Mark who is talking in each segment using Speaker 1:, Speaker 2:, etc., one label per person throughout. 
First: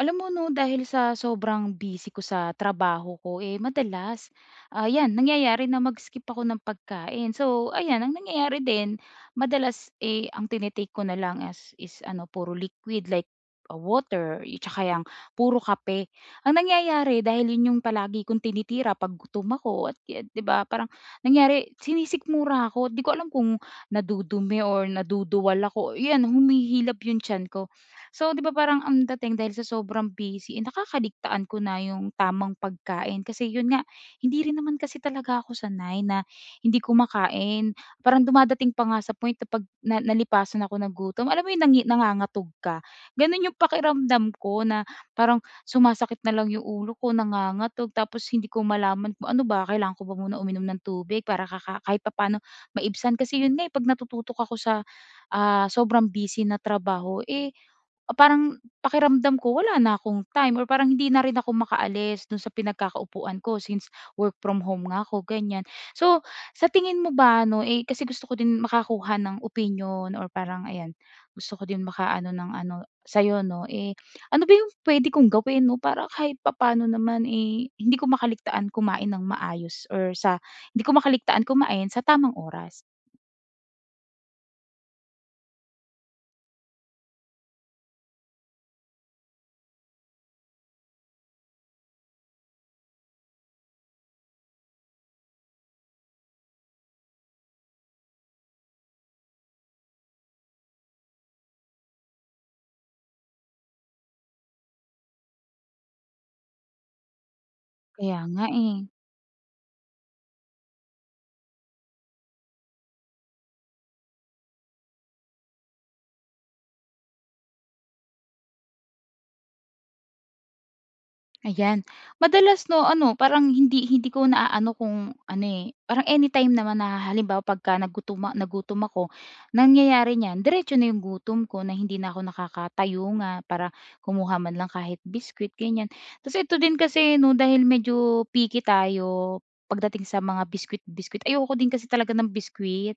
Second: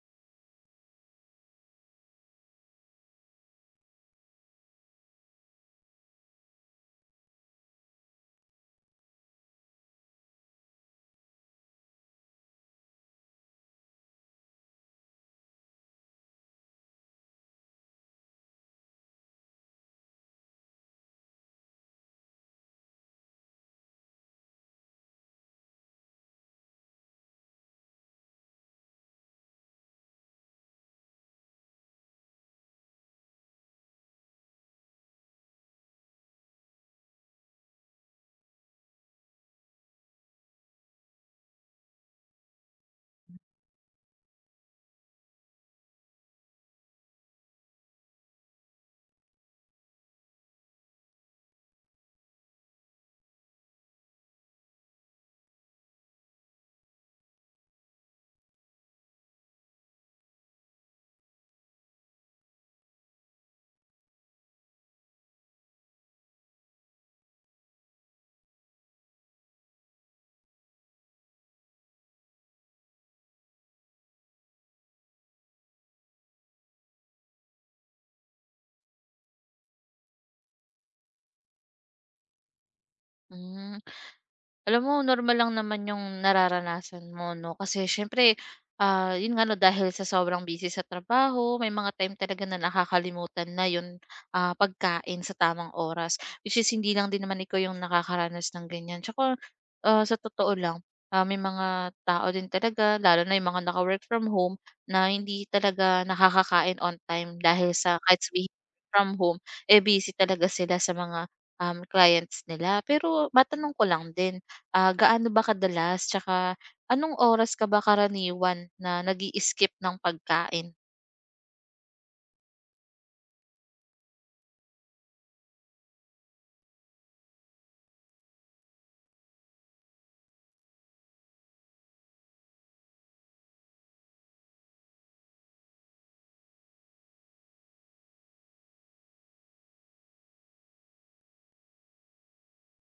Speaker 1: Alam mo 'no, dahil sa sobrang busy ko sa trabaho ko, eh, madalas, nangyayari na mag-skip ako ng pagkain. So ayan, ang nangyayari din madalas, eh, ang tini ko na lang as is ano, puro liquid like, tsaka 'yang puro kape. Ang nangyayari dahil 'yun 'yung palagi kong tinitira 'pag gutom ako at kaya 'di ba parang nangyari sinisikmura ako. 'Di ko alam kung nadudumi or naduduwal ako, 'yan humihilab 'yung tiyan ko. So, 'di ba parang ang dating dahil sa sobrang busy, eh, nakakaligtaan ko na yung tamang pagkain kasi yun nga, hindi rin naman kasi talaga ako sanay na hindi kumakain. Parang dumadating pa nga sa point na 'pag na nalipasan ako ng gutom, alam mo yung nangangatog ka? Ganun yung pakiramdam ko na parang sumasakit na lang yung ulo ko, nangangatog tapos hindi ko malaman kung ano ba, kailangan ko ba muna uminom ng tubig para kahit paano maibsan. Kasi yun nga, eh, 'pag natututok ako sa, sobrang busy na trabaho, eh, parang pakiramdam ko wala na akong time or parang hindi na rin ako makaalis dun sa pinagkakaupuan ko since work from home nga ako, ganyan. So, sa tingin mo ba 'no, eh, kasi gusto ko din makakuha ng opinyon or parang ayan, gusto ko din makaano ng ano sa'yo 'no, eh, ano ba yung puwede kong gawin 'no, para kahit papaano naman, eh, hindi ko makaligtaan kumain ng maayos or sa hindi ko makaligtaan kumain sa tamang oras.
Speaker 2: Hmm, alam mo normal lang naman yung nararanasan mo 'no, kasi siyempre, yun nga 'no dahil sa sobrang busy sa trabaho may mga time talaga na nakakalimutan na yung, pagkain sa tamang oras. Which is hindi lang din naman ikaw yung nakakaranas ng ganyan tsaka, sa totoo lang, may mga tao din talaga lalo na yung mga naka-work from home na hindi talaga nakakakain on time dahil sa
Speaker 1: Kaya
Speaker 2: kahit
Speaker 1: nga,
Speaker 2: sabihin
Speaker 1: eh.
Speaker 2: from home, busy talaga sila sa mga, clients nila. Pero matanong ko lang din, gaano ba kadalas tsaka anong oras ka ba karaniwan na nag-i-skip ng pagkain?
Speaker 1: Ayan. Madalas 'no ano, parang hindi hindi ko naaano kung ano, eh, parang anytime naman na halimbawa pagka nagutom ako, nangyayari niyan diretso na yung gutom ko na hindi na ako nakakatayo nga para kumuha man lang kahit biscuit, ganyan. Tapos ito din kasi 'no, dahil medyo picky tayo pagdating sa mga biscuit-biscuit, ayoko din kasi talaga ng biscuit.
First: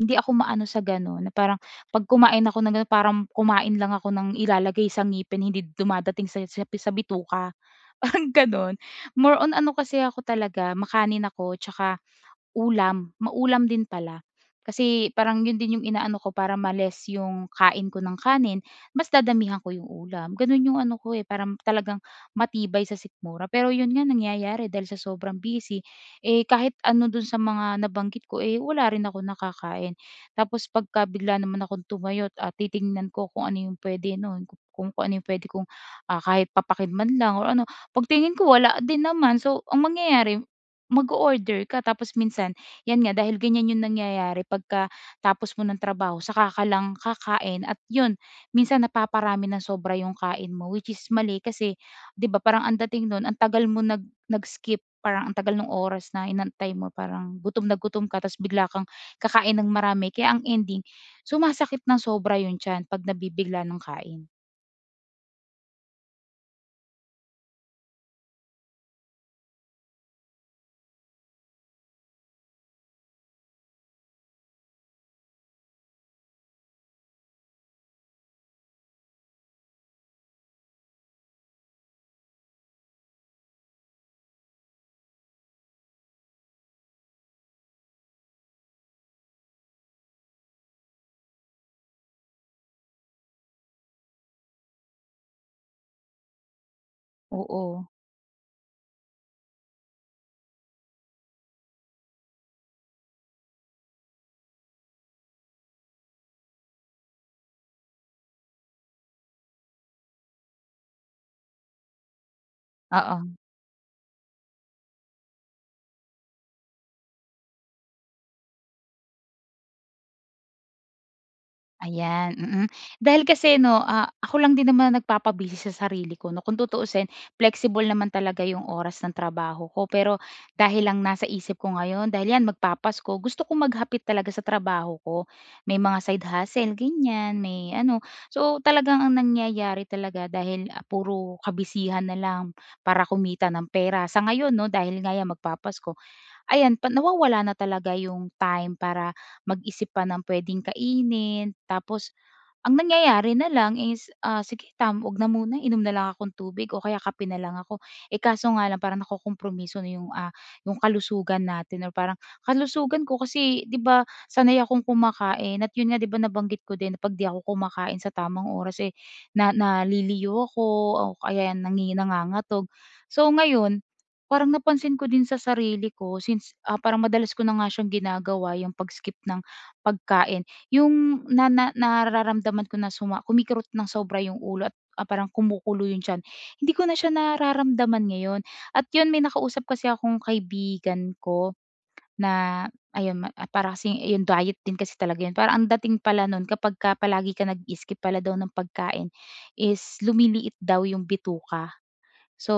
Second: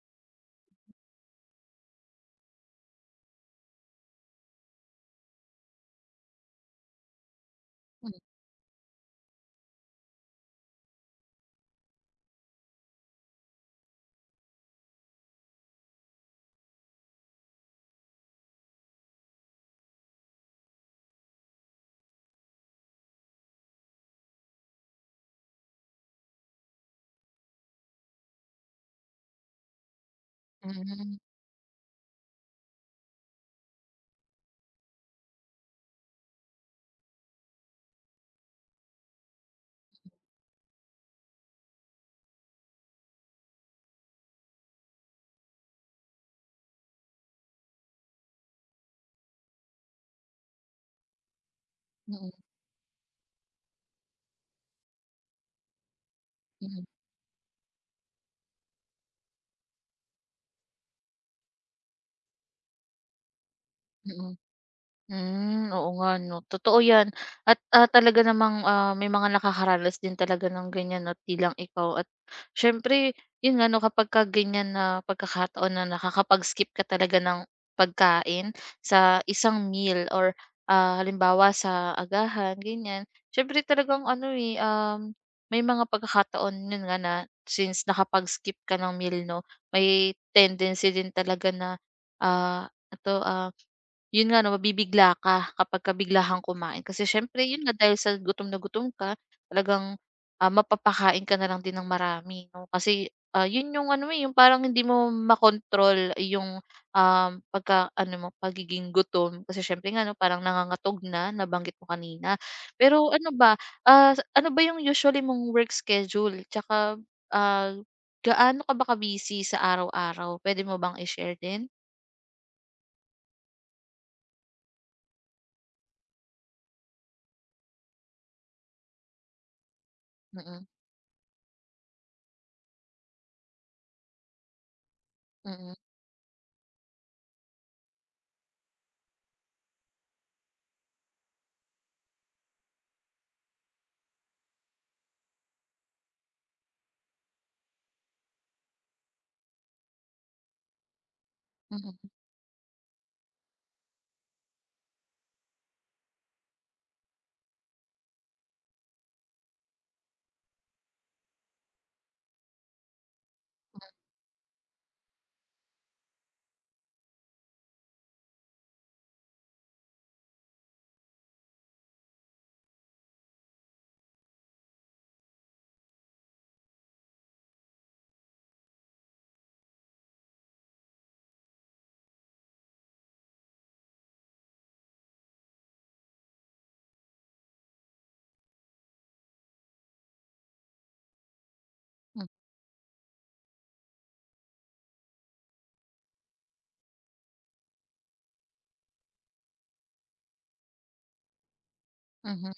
Speaker 1: Hindi ako maano sa gano'n na parang 'pag kumain ako ng gano'n parang kumain lang ako ng ilalagay sa ngipin, hindi dumadating sa sa bituka.
Speaker 2: Hmm.
Speaker 1: Parang gano'n. More on ano kasi ako talaga makanin ako 'tsaka ulam, maulam din pala. Kasi parang yun din yung inaano ko para ma-less yung kain ko ng kanin, mas dadamihan ko yung ulam. Ganun yung ano ko, eh, parang talagang matibay sa sikmura. Pero yun nga nangyayari dahil sa sobrang busy, eh, kahit ano dun sa mga nabanggit ko, eh, wala rin ako nakakain. Tapos pagka
Speaker 2: Hmm.
Speaker 1: bigla naman akong tumayo at titingnan ko kung ano yung puwede nun, kung ano yung puwede kong, kahit papakin man lang or ano, pagtingin ko wala din naman. So, ang mangyayari mag order ka tapos minsan 'yan nga dahil ganyan 'yung nangyayari pagka tapos mo ng trabaho saka ka lang kakain at 'yun minsan napaparami ng sobra 'yung kain mo which is mali kasi 'di
Speaker 2: Mm.
Speaker 1: ba parang ang dating nun ang tagal mo nag-skip, parang ang tagal ng oras na inantay
Speaker 2: Mm.
Speaker 1: mo parang gutom na gutom ka tapos bigla kang kakain ng marami kaya ang ending sumasakit ng sobra yun tiyan 'pag nabibigla ng kain.
Speaker 2: Mm. Hmm, oo nga 'no, totoo 'yan at, talaga namang, may mga nakakaranas din talaga ng ganyan 'no, 'at 'di ikaw at siyempre 'yun nga 'no, kapagka ganyan na pagkakataon na nakakapag-skip ka talaga ng pagkain sa isang meal or, halimbawa sa agahan ganyan, siyempre talagang ano, eh, may mga pagkakataon 'yun nga na since nakapag-skip ka ng meal 'no, may tendency din talaga na, ito, yun nga 'no, mabibigla ka kapagka bigla kang kumain kasi siyempre yun nga
Speaker 1: Oo,
Speaker 2: dahil sa gutom na gutom ka talagang, mapapakain ka na lang din ng marami 'no. Kasi, yun yung ano, eh, yung parang hindi mo makontrol yung, pagka-ano mo, pagiging gutom kasi siyempre nga 'no, parang nangangatog na, nabanggit mo kanina. Pero
Speaker 1: oo.
Speaker 2: ano ba, ano ba yung usually mong work schedule tsaka, ah, gaano ka ba ka-busy sa araw-araw? Puwede mo bang i-share din?
Speaker 1: Ayan, mm. Dahil kasi 'no, ako lang din naman nagpapabisi sa sarili ko 'no. Kung tutuusin, flexible naman talaga yung oras ng trabaho ko. Pero
Speaker 2: Mm.
Speaker 1: dahil lang nasa isip ko ngayon, dahil 'yan magpapasko, gusto kong maghapit talaga sa trabaho ko.
Speaker 2: Mm.
Speaker 1: May mga side hustle, ganyan, may ano. So, talagang ang nangyayari talaga dahil, puro kabisihan na lang para kumita ng pera sa ngayon 'no, dahil nga 'yan magpapasko ayan pa nawawala na talaga yung time para mag-isip pa ng puwedeng kainin.
Speaker 2: Mm.
Speaker 1: Tapos ang nangyayari na lang is, sige 'wag na muna inom na lang akong tubig o kaya kape na lang ako. Eh, kaso nga lang parang nakokompromiso na yung, yung kalusugan natin or parang kalusugan ko kasi 'di ba sanay akong kumakain at yun nga 'di ba nabanggit ko din na 'pag 'di ako kumakain sa tamang oras, eh, na naliliyo ako o kaya nangangatog. So ngayon parang napansin ko din sa sarili ko since, parang madalas ko na nga siyang ginagawa yung pag-skip ng pagkain. Yung na na nararamdaman ko na kumikirot ng sobra yung ulo at, parang kumukulo yung tiyan, hindi ko na siya nararamdaman ngayon. At yun may nakausap kasi akong kaibigan ko na para kasing yung diet din kasi talaga yun. Parang ang dating pala nun kapagka palagi ka nag-skip pala daw ng pagkain is lumiliit daw yung bituka.
Speaker 2: Mhm.
Speaker 1: So,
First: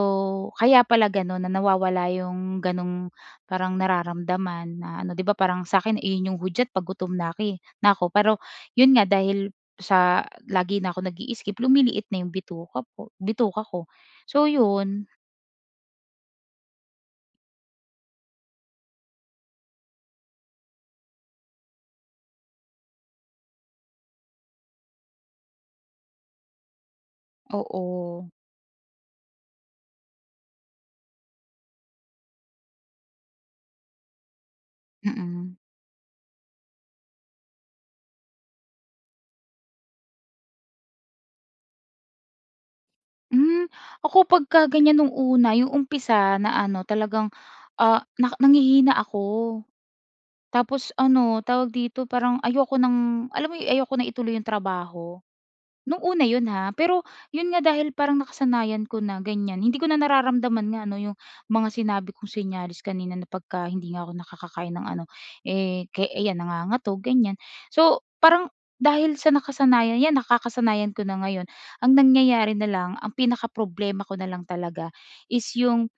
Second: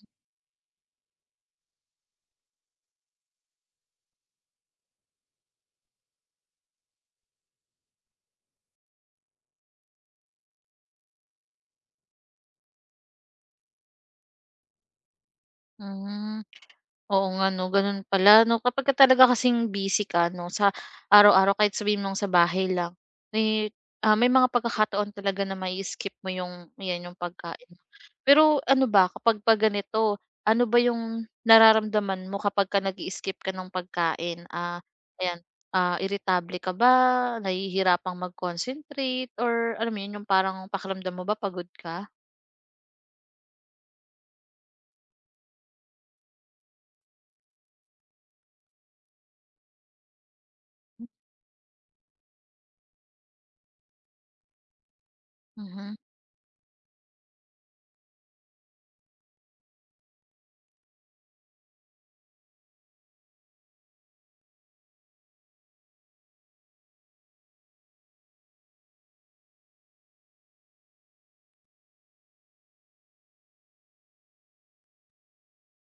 Speaker 1: kaya pala gano'n na nawawala yung gano'ng parang nararamdaman na ano, 'di ba parang sa'kin iyon yung hudyat 'pag gutom na ako. Pero yun nga dahil sa lagi na ako nag-i-skip, lumiliit na yung bituka ko. So yun,
Speaker 2: Hmm. Oo nga 'no, gano'n pala 'no, kapagka talaga kasing busy ka 'no, sa araw-araw kahit sabihin mong sa bahay lang, eh, may mga pagkakataon talaga na mai-skip mo yung 'yan, yung pagkain.
Speaker 1: oo.
Speaker 2: Pero ano ba, kapag ka ganito, ano ba yung nararamdaman mo kapagka nag-i-skip ka ng pagkain? Ayan,
Speaker 1: Mm.
Speaker 2: irritable ka ba, nahihirapang mag-concentrate or alam mo 'yun, yung parang pakiramdam mo ba pagod ka?
Speaker 1: Hmm, ako pagka ganyan nung una, yung umpisa na ano talagang, na nanghihina ako. Tapos ano, tawag dito, parang ayoko ng alam mo yung ayoko na ituloy yung trabaho.
Speaker 2: Mhm.
Speaker 1: Nung una yun, ha, pero yun nga dahil parang nakasanayan ko na ganyan, hindi ko na nararamdaman nga ano yung mga sinabi kong senyales kanina na pagka hindi nga ako nakakakain ng ano, eh, ke ayan nangangatog ganyan. So, parang dahil sa nakasanayan 'yan nakakasanayan ko na ngayon, ang nangyayari na lang, ang pinaka problema ko na lang talaga is yung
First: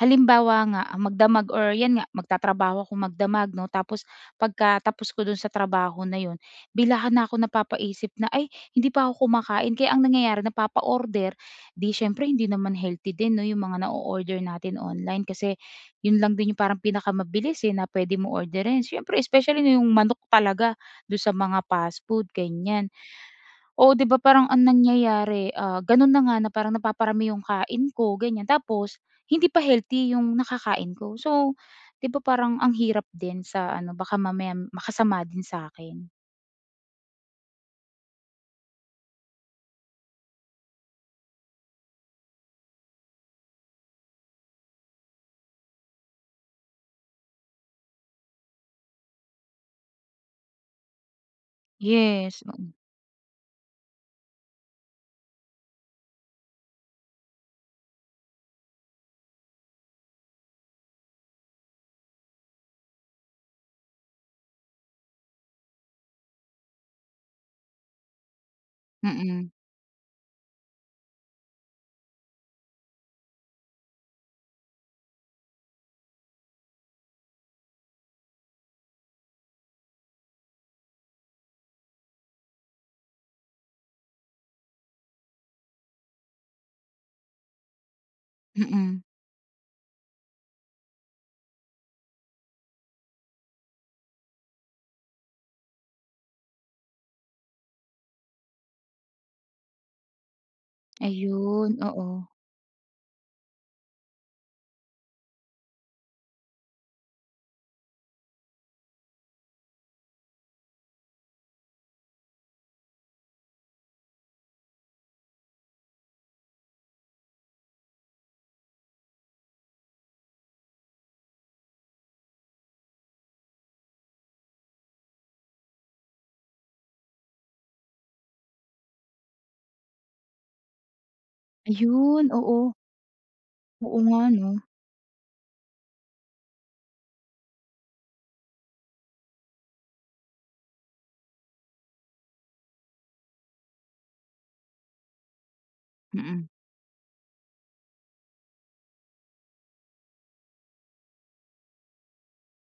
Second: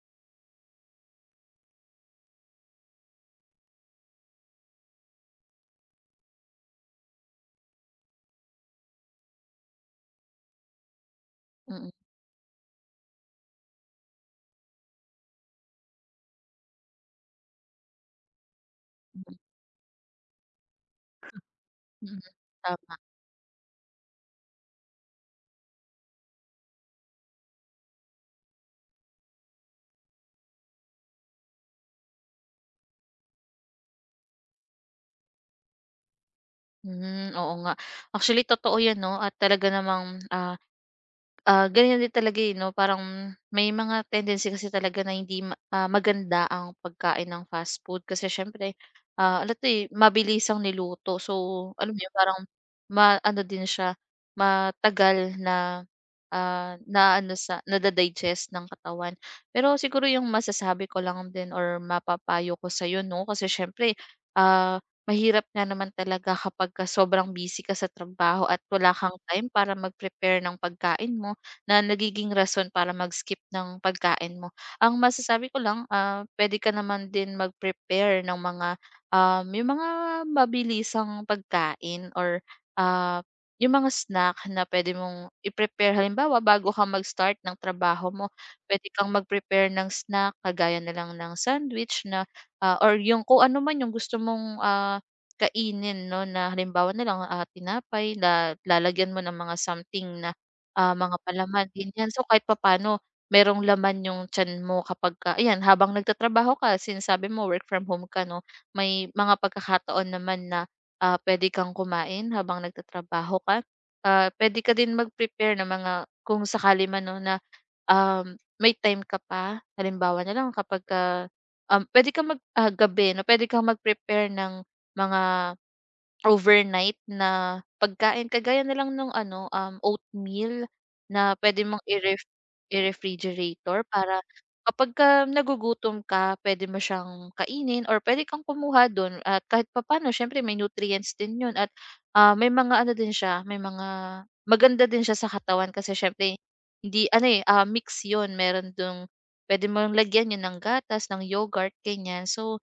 Speaker 1: halimbawa nga, magdamag or 'yan nga, magtatrabaho akong magdamag 'no, tapos pagkatapos ko dun sa trabaho na 'yon, bigla na ako napapaisip na, "Ay, hindi pa ako kumakain." Kaya ang nangyayari napapa-order,
Speaker 2: Mm.
Speaker 1: 'di siyempre hindi naman healthy din 'no, 'yung mga na order natin online kasi 'yun lang din 'yung parang pinakamabilis, eh, na puwede mong orderin. Siyempre especially na 'yung manok talaga do sa mga fast
Speaker 2: Mm.
Speaker 1: food, ganiyan.
Speaker 2: Tama.
Speaker 1: Oo, 'di ba parang ang nangyayari, gano'n na nga na parang napaparami yung kain ko ganyan, tapos hindi pa healthy yung nakakain ko. So, 'di ba parang ang hirap din sa ano baka mamaya makasama din sa'kin.
Speaker 2: Hmm, oo nga. Actually totoo 'yan 'no at talaga namang, ganyan din talaga, eh, 'no, parang may mga tendency kasi talaga na maganda ang pagkain ng fast food kasi siyempre, ano 'to, eh, mabilisang niluto. So, alam mo 'yun,
Speaker 1: Yes,
Speaker 2: parang
Speaker 1: oo.
Speaker 2: ano din siya, matagal na, na ano sa nada-digest ng katawan. Pero siguro yung masasabi ko lang din or mapapayo ko sa'yo, 'no, kasi siyempre, mahirap nga naman talaga kapagka sobrang busy ka sa trabaho at wala kang time
Speaker 1: Mm,
Speaker 2: para mag-prepare ng pagkain mo na nagiging rason para mag-skip ng pagkain mo. Ang masasabi ko lang, puwede ka naman din mag-prepare ng mga, yung mga mabilisang pagkain or, ah, yung mga snack na puwede mong i-prepare. Halimbawa, bago ka mag-start ng trabaho mo, puwede
Speaker 1: mm.
Speaker 2: kang mag-prepare ng snack kagaya na lang ng sandwich na, or yung kung ano man yung gusto mong, kainin 'no, na halimbawa na lang, tinapay lalagyan mo ng mga something na mga palaman
Speaker 1: Ayun, oo.
Speaker 2: ganyan. So, kahit papaano merong laman yung tiyan mo kapag kapagka ayan habang nagtatrabaho ka since mo work from home ka 'no, may mga pagkakataon naman na, puwede kang kumain habang nagtatrabaho ka. Puwede ka din mag-prepare ng mga kung sakali man 'no na may time ka pa, halimbawa na lang kapagka, puwede kang gabi 'no, puwede kang mag-prepare ng mga overnight na pagkain kagaya na lang ng ano, oatmeal na puwede mong
Speaker 1: Ayun, oo.
Speaker 2: i-refrigerator
Speaker 1: Oo nga
Speaker 2: para
Speaker 1: 'no.
Speaker 2: kapagka nagugutom ka puwede mo siyang kainin or puwede kang kumuha dun at kahit papaano siyempre may nutrients din yun at, may mga ano din siya, may mga maganda din siya sa katawan kasi siyempre
Speaker 1: Mm,
Speaker 2: hindi ano, eh, mix 'yun meron dong puwede mong lagyan 'yun ng gatas, ng yogurt, ganiyan. So,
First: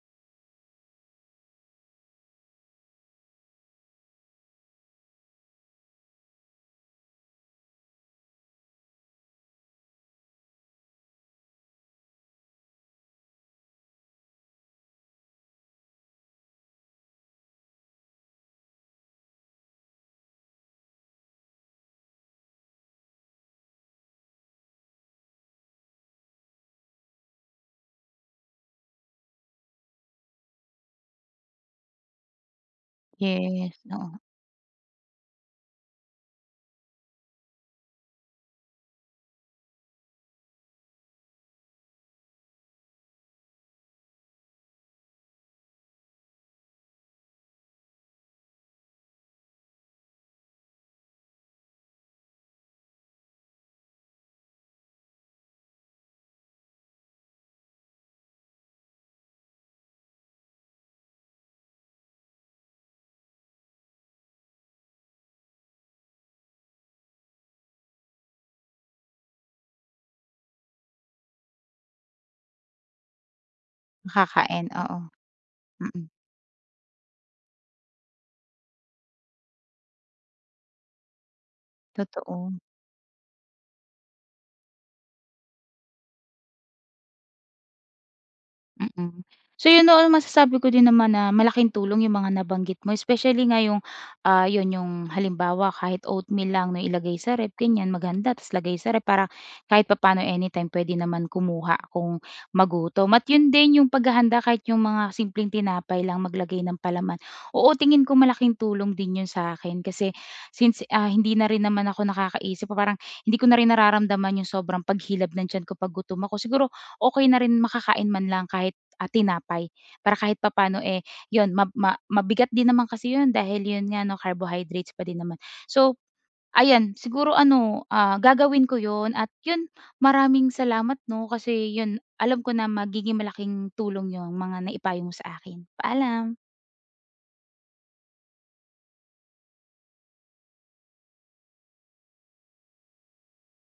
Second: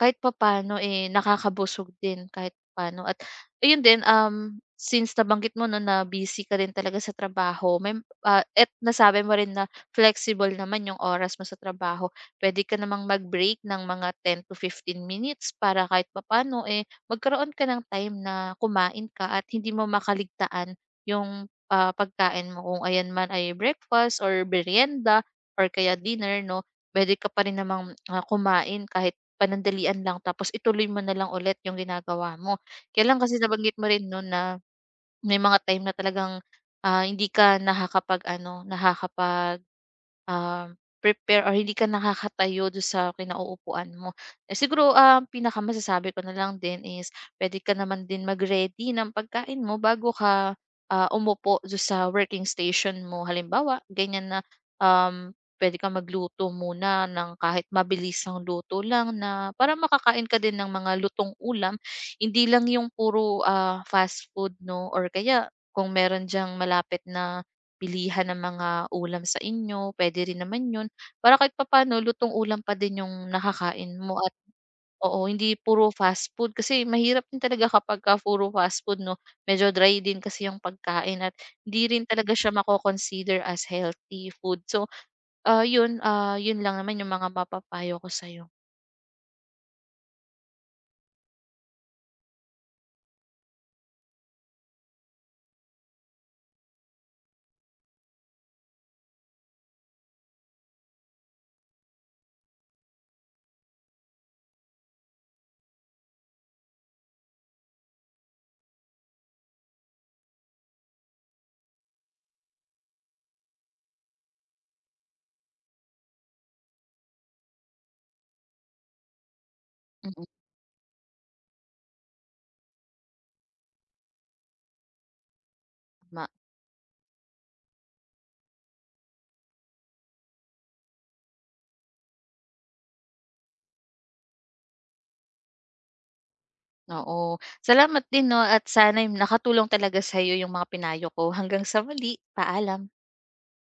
Speaker 2: kahit papaano, eh, nakakabusog din kahit papaano at ayun din, since nabanggit mo 'no na busy ka rin talaga sa trabaho at nasabi mo rin na flexible naman yung oras mo sa trabaho. Puwede ka namang mag-break ng mga 10 to 15 minutes para kahit papaano, eh, magkaroon ka ng time na kumain ka at hindi mo makaligtaan yung, pagkain mo kung ayan man ay breakfast or meryenda or kaya dinner 'no. Puwede ka pa rin namang, kumain kahit panandalian lang tapos ituloy mo na lang ulit yung ginagawa mo. Kaya lang kasi nabanggit
Speaker 1: yes,
Speaker 2: mo rin
Speaker 1: oo.
Speaker 2: 'no na may mga time na talagang, hindi ka nakakapag-ano, Um, prepare or hindi ka nakakatayo do sa kinauupuan mo. Eh, siguro ang pinakamasasabi ko na lang din is pwede ka naman din mag-ready ng pagkain mo bago ka, umupo do sa working station mo. Halimbawa, ganyan na, puwede kang magluto muna ng kahit mabilisang luto lang na para makakain ka din ng mga lutong ulam. Hindi lang yung puro, fast food 'no or kaya kung meron diyang malapit na pilihan ng mga ulam sa inyo, puwede rin naman 'yun. Para kahit papaano lutong ulam pa din 'yung nakakain mo at
Speaker 1: Nakakain, oo.
Speaker 2: oo, hindi puro
Speaker 1: Mm,
Speaker 2: fast food kasi mahirap din talaga kapagka puro fast food 'no, medyo dry din kasi 'yung pagkain at hindi rin talaga
Speaker 1: totoo.
Speaker 2: siya mako-consider as healthy food. So, 'yun, 'yun lang naman 'yung mga mapapayo ko sa'yo.
Speaker 1: Mm. So 'yun noon masasabi ko din naman na malaking tulong 'yung mga nabanggit mo especially nga 'yung, 'yun 'yung halimbawa kahit oatmeal lang no ilagay sa ref ganiyan, maghanda tas lagay sa ref para kahit papaano anytime pwede naman kumuha kung magutom. At 'yun din 'yung paghahanda kahit 'yung mga simpleng tinapay lang maglagay ng palaman. Oo, tingin ko malaking tulong din 'yun sa akin kasi since, hindi na rin naman ako nakakaisip parang hindi ko na rin nararamdaman 'yung sobrang paghilab ng tiyan ko 'pag gutom ako. Siguro okey na rin makakain man lang kahit, tinapay para
Speaker 2: Mm.
Speaker 1: kahit papaano, eh, 'yun ma ma mabigat din naman kasi 'yun dahil 'yun nga 'no carbohydrates pa din naman. So,
Speaker 2: Tama.
Speaker 1: ayan siguro ano, gagawin ko 'yun at 'yun maraming salamat 'no kasi 'yun alam ko na magiging malaking tulong 'yung mga naipayo mo sa akin. Paalam.
Speaker 2: Oo. Salamat din 'no at sana'y nakatulong talaga sa'yo 'yung mga pinayo ko. Hanggang sa muli, paalam.